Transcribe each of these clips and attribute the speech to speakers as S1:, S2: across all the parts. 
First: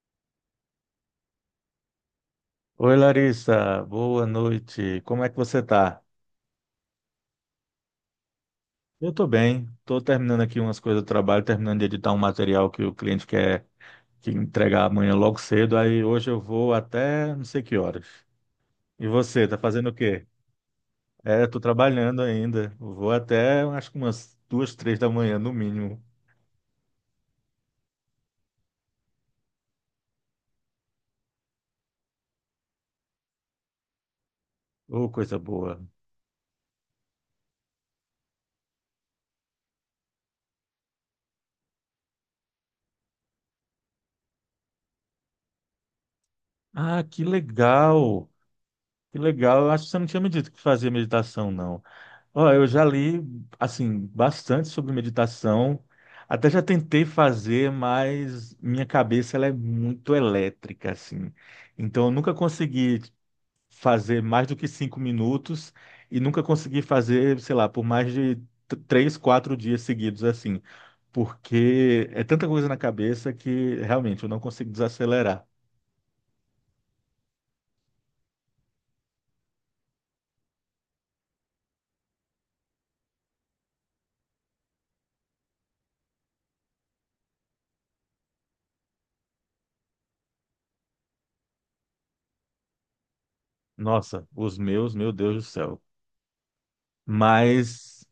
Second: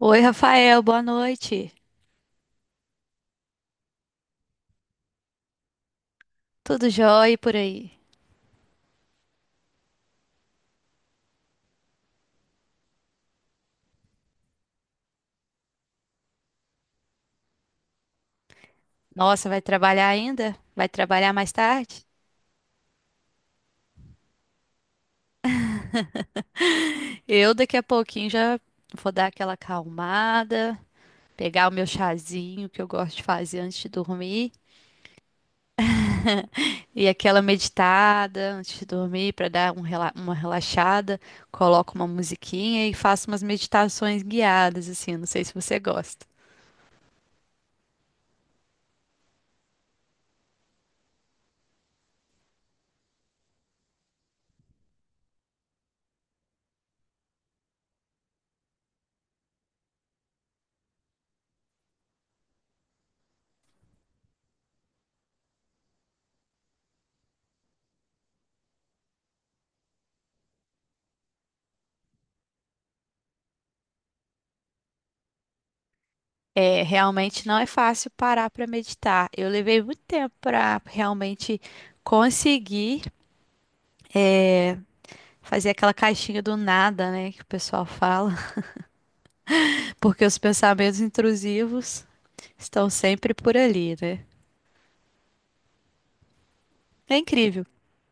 S1: Oi, Rafael, boa noite.
S2: Oi, Larissa, boa noite. Como é que você tá?
S1: Tudo jóia por aí?
S2: Eu tô bem. Tô terminando aqui umas coisas do trabalho, terminando de editar um material que o cliente quer que entregar amanhã logo cedo. Aí hoje eu vou até não sei que horas. E você,
S1: Nossa,
S2: tá
S1: vai
S2: fazendo o
S1: trabalhar
S2: quê?
S1: ainda? Vai trabalhar
S2: É,
S1: mais
S2: tô
S1: tarde?
S2: trabalhando ainda. Eu vou até acho que umas 2, 3 da manhã no mínimo.
S1: Eu daqui a pouquinho já vou dar aquela acalmada, pegar o meu chazinho que eu gosto de fazer antes de dormir
S2: Ô, coisa boa.
S1: e aquela meditada antes de dormir para dar uma relaxada. Coloco uma musiquinha e faço umas meditações guiadas assim. Não sei se você gosta.
S2: Ah, que legal! Que legal. Eu acho que você não tinha me dito que fazia meditação, não. Ó, eu já li, assim, bastante sobre meditação. Até já tentei fazer, mas minha cabeça ela é muito elétrica, assim. Então, eu nunca consegui fazer mais do que 5 minutos e nunca consegui fazer, sei lá, por mais de 3, 4 dias seguidos, assim. Porque é tanta coisa na cabeça que realmente eu não consigo desacelerar.
S1: É, realmente não é fácil parar para meditar. Eu levei muito tempo para realmente conseguir fazer aquela caixinha do nada, né, que o pessoal fala, porque os pensamentos intrusivos estão sempre por ali, né?
S2: Nossa, os meus, meu Deus do céu.
S1: É incrível.
S2: Mas.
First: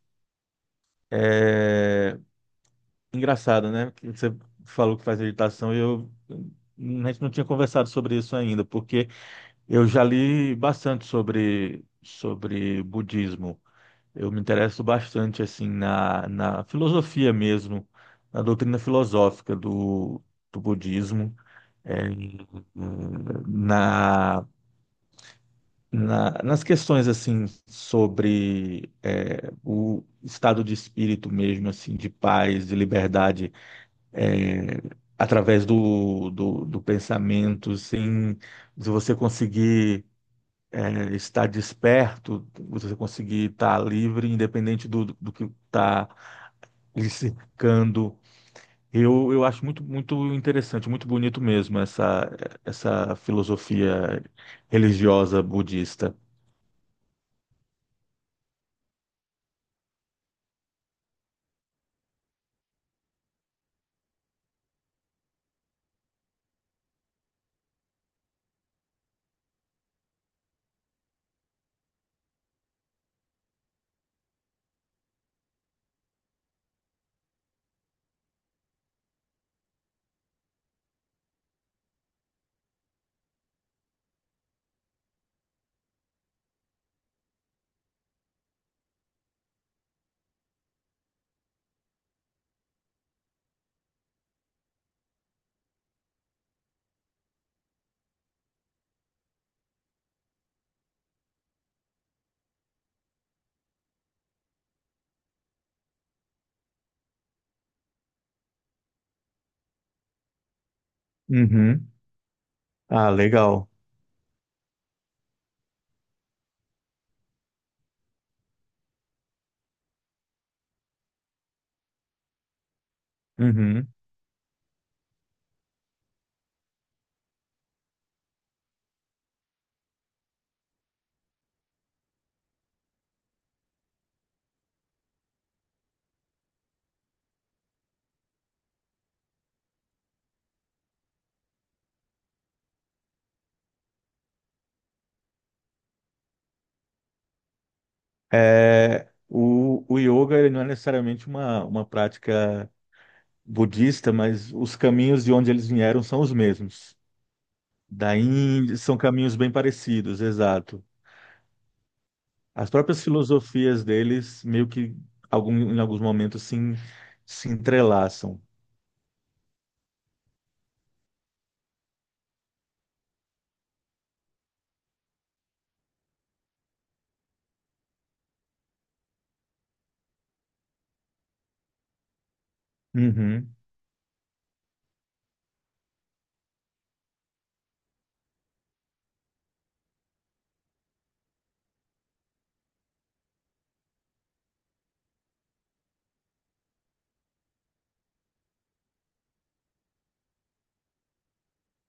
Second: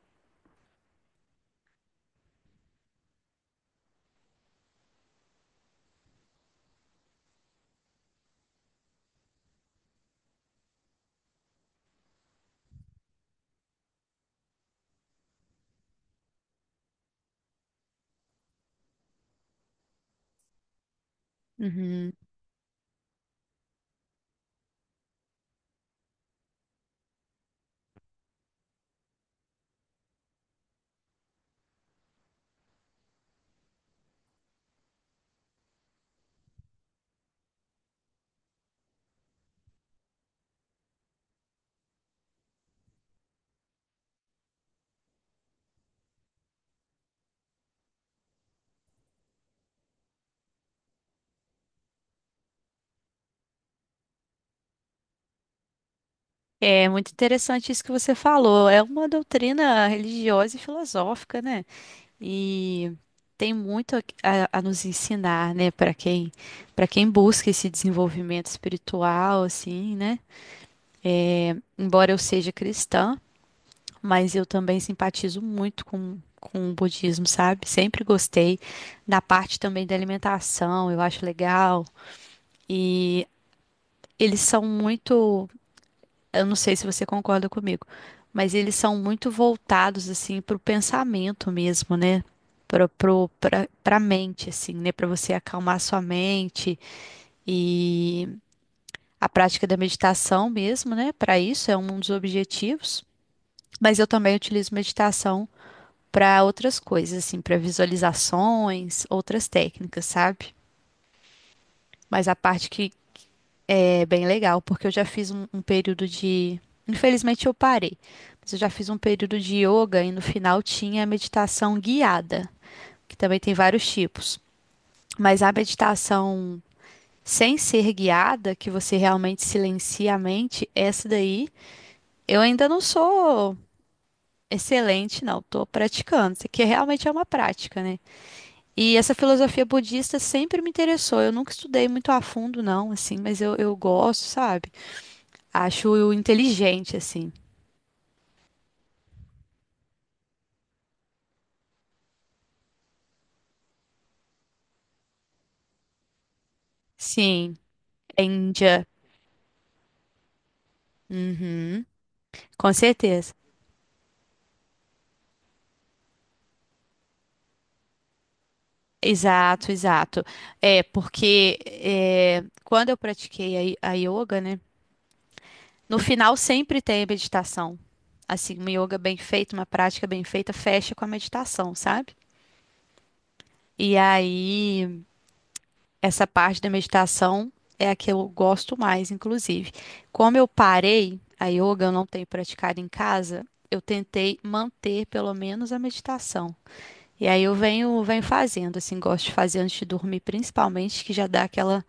S2: eh, Engraçado, né? Que você falou que faz meditação e eu a gente não tinha conversado sobre isso ainda, porque eu já li bastante sobre budismo. Eu me interesso bastante assim na filosofia mesmo, na doutrina filosófica do budismo,
S1: Uhum.
S2: eh, na, na nas questões assim sobre o estado de espírito mesmo, assim, de paz, de liberdade, é, através do pensamento, sem, se você conseguir estar desperto, você conseguir estar livre, independente do que está lhe cercando. Eu acho muito, muito interessante, muito bonito mesmo essa filosofia religiosa budista.
S1: É muito interessante isso que você falou. É uma doutrina religiosa e filosófica, né? E tem muito a nos ensinar, né, para quem busca esse desenvolvimento espiritual, assim, né? Embora eu seja cristã, mas eu também simpatizo muito com o budismo, sabe? Sempre gostei da parte também da alimentação, eu acho legal. E eles são muito, eu não sei se você concorda comigo, mas eles são muito voltados assim para o pensamento mesmo, né? Para Para mente, assim, né? Para você acalmar sua mente e a prática da meditação mesmo, né? Para isso é um dos objetivos. Mas eu também utilizo meditação para outras coisas, assim, para visualizações, outras técnicas, sabe?
S2: Uhum.
S1: Mas a parte que
S2: Ah, legal.
S1: é bem legal, porque eu já fiz um período de. Infelizmente eu parei, mas eu já fiz um período de yoga e no final tinha meditação guiada, que também tem vários
S2: Uhum.
S1: tipos. Mas a meditação sem ser guiada, que você realmente silencia a mente, essa daí, eu ainda não sou excelente, não. Tô praticando. Isso aqui realmente é uma prática, né? E essa filosofia budista sempre me interessou. Eu nunca estudei muito a fundo, não, assim, mas eu gosto, sabe? Acho inteligente, assim.
S2: É, o yoga ele não é necessariamente uma prática budista, mas os caminhos de onde eles vieram são os mesmos.
S1: Sim,
S2: Da
S1: é
S2: Índia,
S1: Índia.
S2: são caminhos bem parecidos, exato.
S1: Uhum,
S2: As
S1: com
S2: próprias
S1: certeza.
S2: filosofias deles, meio que em alguns momentos se entrelaçam.
S1: Exato, exato. É, porque é, quando eu pratiquei a yoga, né? No final sempre tem a meditação. Assim, uma yoga bem feita, uma prática bem feita, fecha com a meditação, sabe?
S2: Uhum.
S1: E aí. Essa parte da meditação é a que eu gosto mais, inclusive. Como eu parei, a yoga eu não tenho praticado em casa, eu tentei manter pelo menos a meditação. E aí eu venho fazendo, assim, gosto de fazer antes de dormir, principalmente, que já dá aquela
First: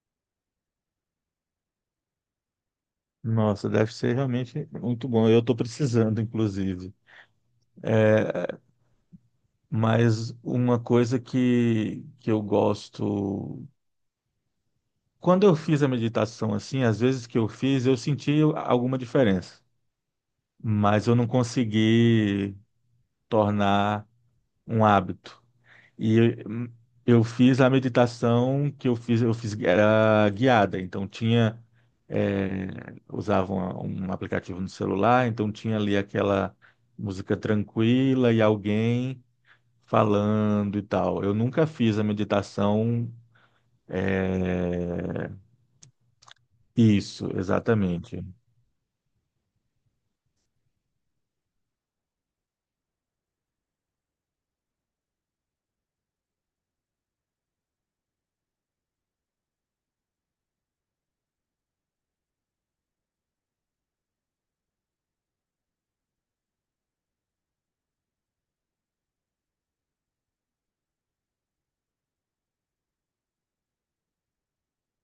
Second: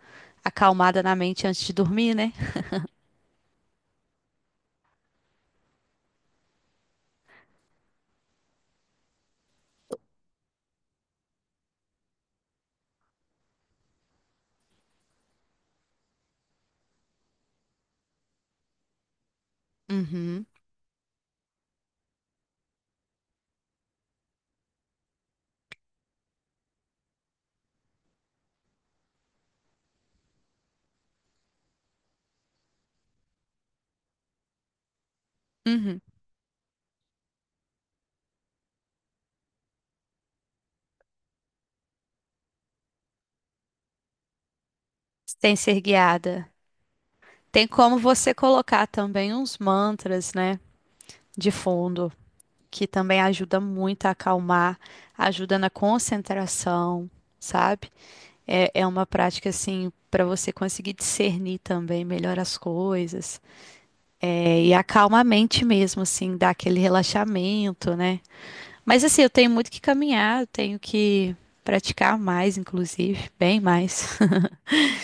S1: acalmada na mente antes de dormir, né?
S2: Nossa, deve ser realmente muito bom. Eu estou precisando, inclusive. Mas uma coisa que eu gosto. Quando eu fiz a meditação assim, às vezes que eu fiz, eu senti alguma diferença,
S1: Uhum,
S2: mas eu não consegui tornar um hábito. E eu, eu fiz a meditação que eu fiz era guiada, então tinha é, usava um aplicativo no celular, então tinha ali
S1: uhum.
S2: aquela música tranquila e alguém falando e tal. Eu nunca fiz a meditação.
S1: Sem ser guiada.
S2: Isso,
S1: Tem como
S2: exatamente.
S1: você colocar também uns mantras, né, de fundo, que também ajuda muito a acalmar, ajuda na concentração, sabe? É, é uma prática assim para você conseguir discernir também melhor as coisas. É, e acalma a mente mesmo, assim, dá aquele relaxamento, né? Mas assim, eu tenho muito que caminhar, eu tenho que praticar mais, inclusive, bem mais.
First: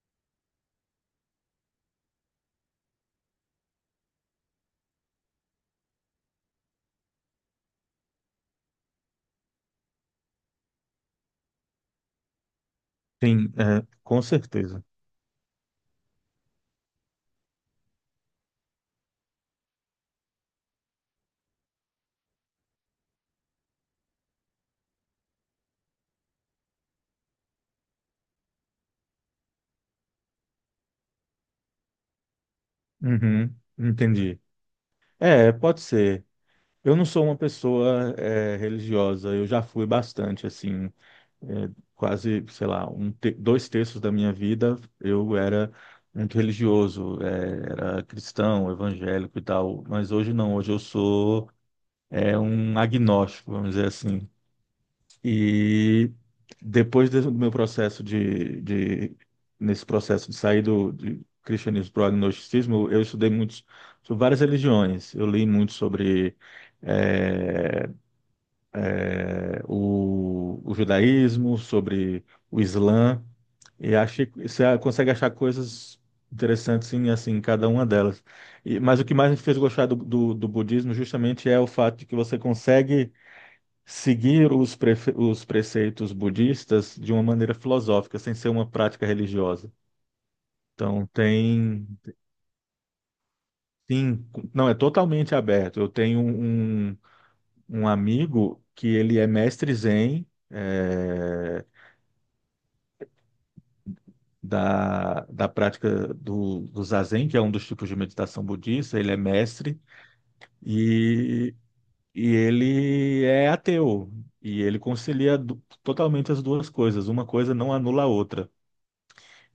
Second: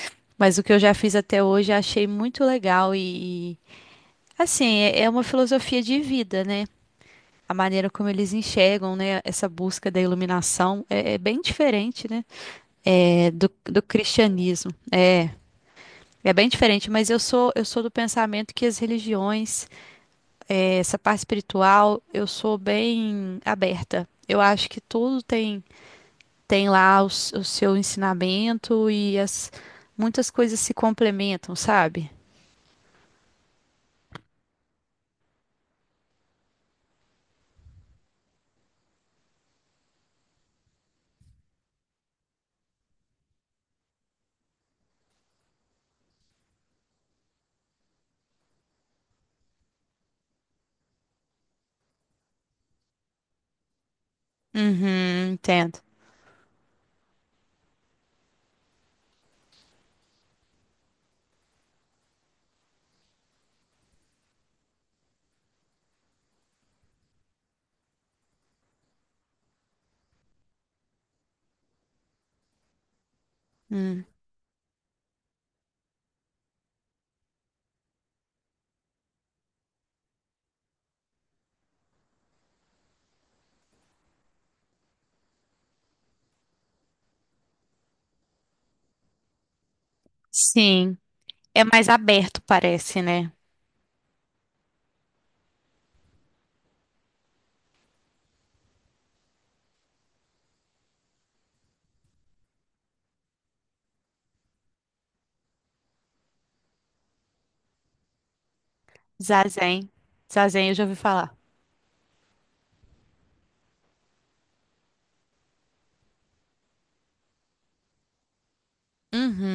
S1: Mas o que eu já fiz até hoje, eu achei muito legal e assim, é é uma filosofia de vida, né? A maneira como eles enxergam, né, essa busca da iluminação é, é bem diferente, né, é,
S2: Sim,
S1: do
S2: é, com
S1: cristianismo.
S2: certeza.
S1: É bem diferente, mas eu sou do pensamento que as religiões, é, essa parte espiritual, eu sou bem aberta. Eu acho que tudo tem seu ensinamento e as muitas coisas se complementam, sabe?
S2: Uhum, entendi. É, pode ser. Eu não sou uma pessoa, religiosa, eu já fui bastante, assim. É, Quase, sei lá, 2/3 da minha vida eu era muito religioso, era cristão, evangélico e tal, mas hoje não, hoje eu sou um agnóstico, vamos dizer assim.
S1: Uhum, entendo.
S2: E do meu processo de nesse processo de sair do de cristianismo para o agnosticismo, eu estudei muitos sobre várias religiões, eu li muito sobre eh, o o judaísmo, sobre o Islã. E
S1: Hum.
S2: achei, você consegue achar coisas interessantes assim, em cada uma delas. Mas o que mais me fez gostar do budismo justamente é o fato de que você consegue seguir os preceitos budistas de uma maneira filosófica, sem ser uma prática religiosa.
S1: Sim,
S2: Então
S1: é
S2: tem,
S1: mais aberto, parece, né?
S2: sim, não, é totalmente aberto. Eu tenho um amigo que ele é mestre Zen, eh, da prática do Zazen, que é um dos tipos de meditação budista, ele é mestre
S1: Zazen. Zazen, eu já ouvi falar.
S2: e, e ele é ateu. E ele concilia totalmente as duas coisas, uma coisa não anula a outra.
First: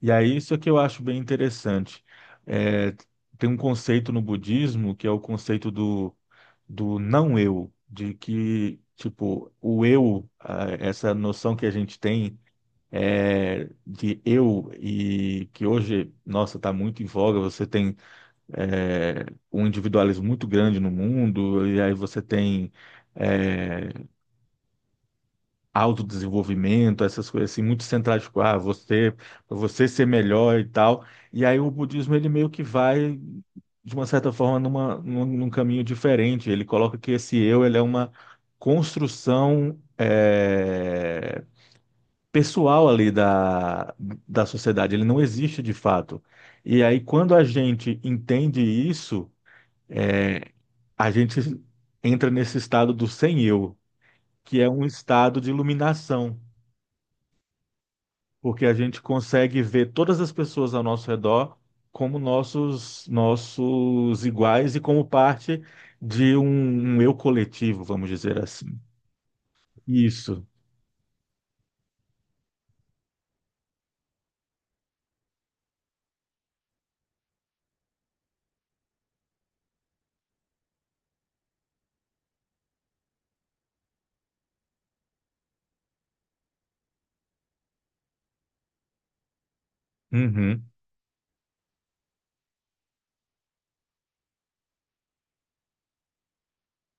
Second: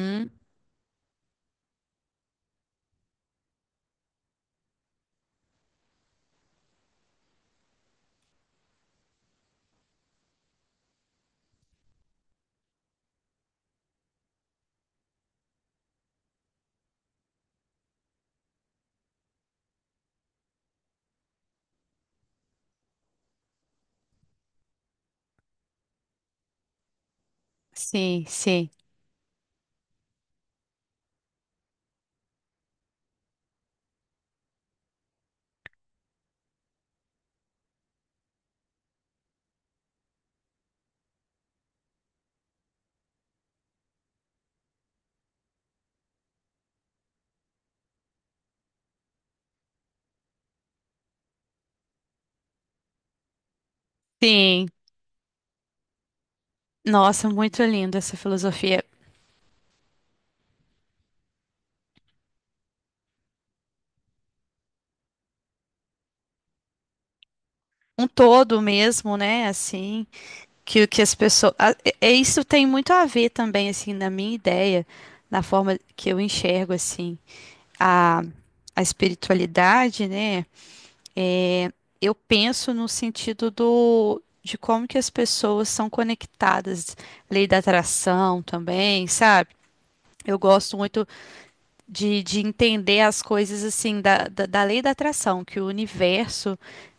S2: E aí isso é que eu acho bem interessante. É, tem um conceito no budismo que é o conceito do não eu, de que, tipo, o eu, essa noção que a gente tem, de eu, e que hoje, nossa, está muito em voga. Você tem é, um individualismo muito grande no mundo, e aí você tem é, autodesenvolvimento, essas coisas assim, muito centradas,
S1: Sim,
S2: tipo, ah,
S1: sim,
S2: você, pra você ser melhor e tal. E aí o budismo, ele meio que vai, de uma certa forma, num caminho diferente. Ele coloca que esse eu, ele é uma construção pessoal ali da sociedade, ele não existe de fato. E aí, quando a gente entende isso, é, a gente entra nesse estado do sem eu, que
S1: sim.
S2: é um estado de iluminação,
S1: Nossa, muito linda essa
S2: porque a
S1: filosofia.
S2: gente consegue ver todas as pessoas ao nosso redor como nossos iguais e como parte de um eu coletivo,
S1: Um
S2: vamos dizer
S1: todo
S2: assim.
S1: mesmo, né? Assim,
S2: Isso.
S1: que o que as pessoas. Isso tem muito a ver também, assim, na minha ideia, na forma que eu enxergo, assim, a, a espiritualidade, né? É, eu penso no sentido do, de como que as pessoas são conectadas, lei da atração também, sabe? Eu
S2: Uhum.
S1: gosto muito de entender as coisas assim da lei da atração, que o universo,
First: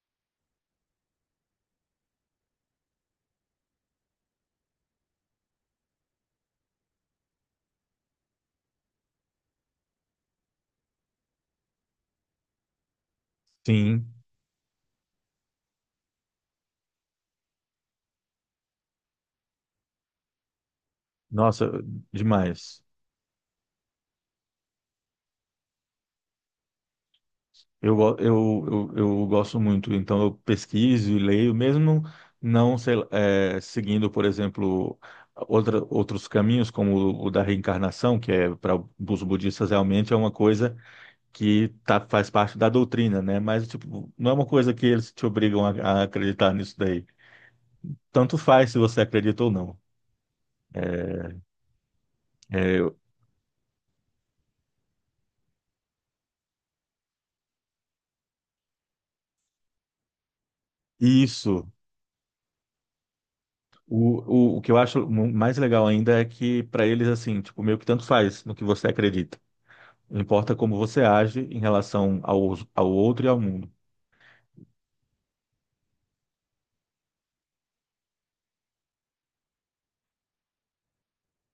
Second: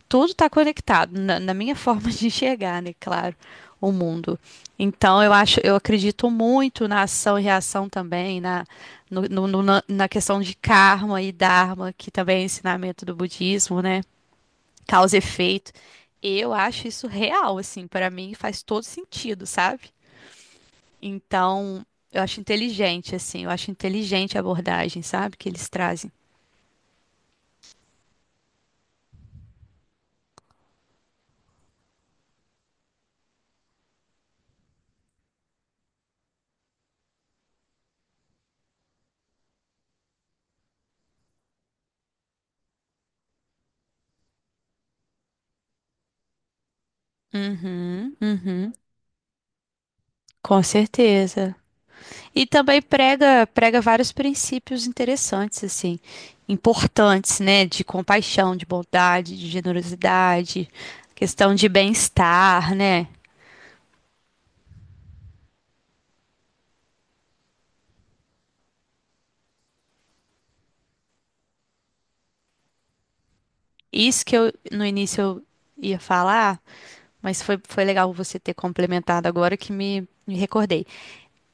S1: tudo está conectado, na minha forma de enxergar, né? Claro, o mundo. Então eu acho, eu acredito muito na ação e reação também, na, na questão de karma e dharma, que também é ensinamento do budismo, né?
S2: Sim.
S1: Causa e efeito. Eu acho isso real, assim, para mim faz todo sentido, sabe?
S2: Nossa,
S1: Então, eu acho
S2: demais.
S1: inteligente, assim, eu acho inteligente a abordagem, sabe, que eles trazem.
S2: Eu gosto muito, então eu pesquiso e leio, mesmo não sei lá, seguindo, por exemplo, outros caminhos, como o da reencarnação, que é para os budistas realmente é uma coisa que tá, faz parte da doutrina, né? Mas tipo, não é uma coisa que eles te obrigam a acreditar nisso daí.
S1: Uhum,
S2: Tanto faz
S1: uhum,
S2: se você acredita ou não.
S1: com certeza. E também
S2: É,
S1: prega vários princípios interessantes, assim, importantes, né? De compaixão, de bondade, de generosidade, questão
S2: isso.
S1: de bem-estar, né?
S2: O que eu acho mais legal ainda é que para eles, assim, tipo, meio que tanto faz no que você acredita. Importa como você age em relação ao outro e ao mundo.
S1: Isso que eu no início eu ia falar, mas foi, foi legal você ter complementado agora que me recordei.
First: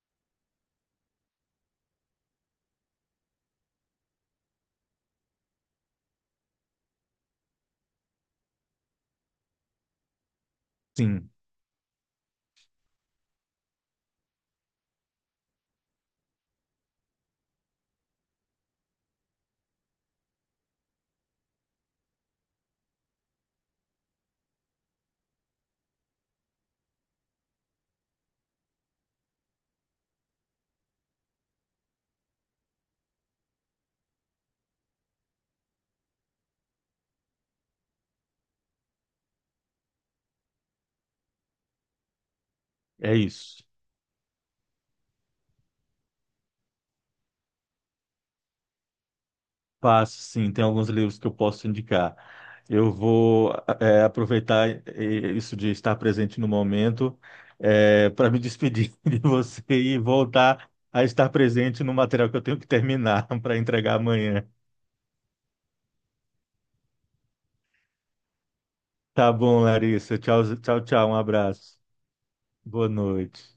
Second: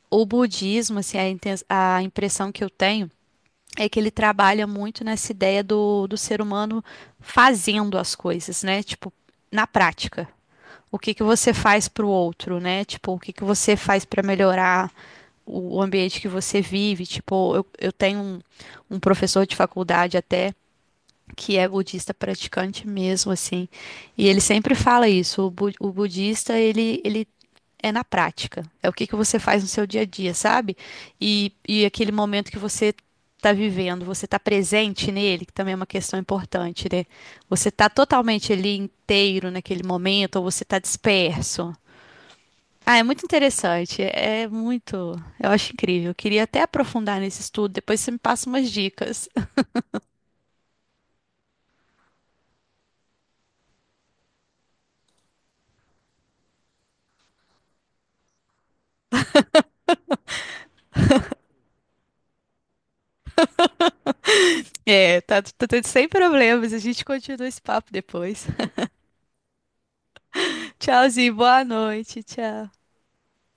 S1: O budismo, assim, a impressão que eu tenho é que ele trabalha muito nessa ideia do, do ser humano fazendo as coisas, né? Tipo, na prática. O que que
S2: Sim,
S1: você faz para o outro, né? Tipo, o que que você faz para melhorar o ambiente que você vive? Tipo, eu tenho um professor de faculdade até que é budista praticante mesmo, assim, e ele sempre fala isso. O budista, ele é na prática. É o que que você faz no seu dia a dia, sabe? E aquele momento que você está vivendo, você está presente nele, que também é uma questão importante, né? Você está totalmente ali inteiro naquele momento, ou você está disperso. Ah, é
S2: é
S1: muito
S2: isso.
S1: interessante, é muito, eu acho incrível. Eu queria até aprofundar nesse estudo, depois você me passa umas dicas.
S2: Passo, sim, tem alguns livros que eu posso indicar. Eu vou aproveitar isso de estar presente no momento para me despedir de você e voltar a estar presente no material que eu tenho que terminar para entregar amanhã.
S1: É, tá, tá tudo sem problemas, a gente continua esse papo depois.
S2: Tá bom, Larissa. Tchau, tchau, tchau. Um
S1: Tchauzinho, boa
S2: abraço.
S1: noite,
S2: Boa
S1: tchau.
S2: noite.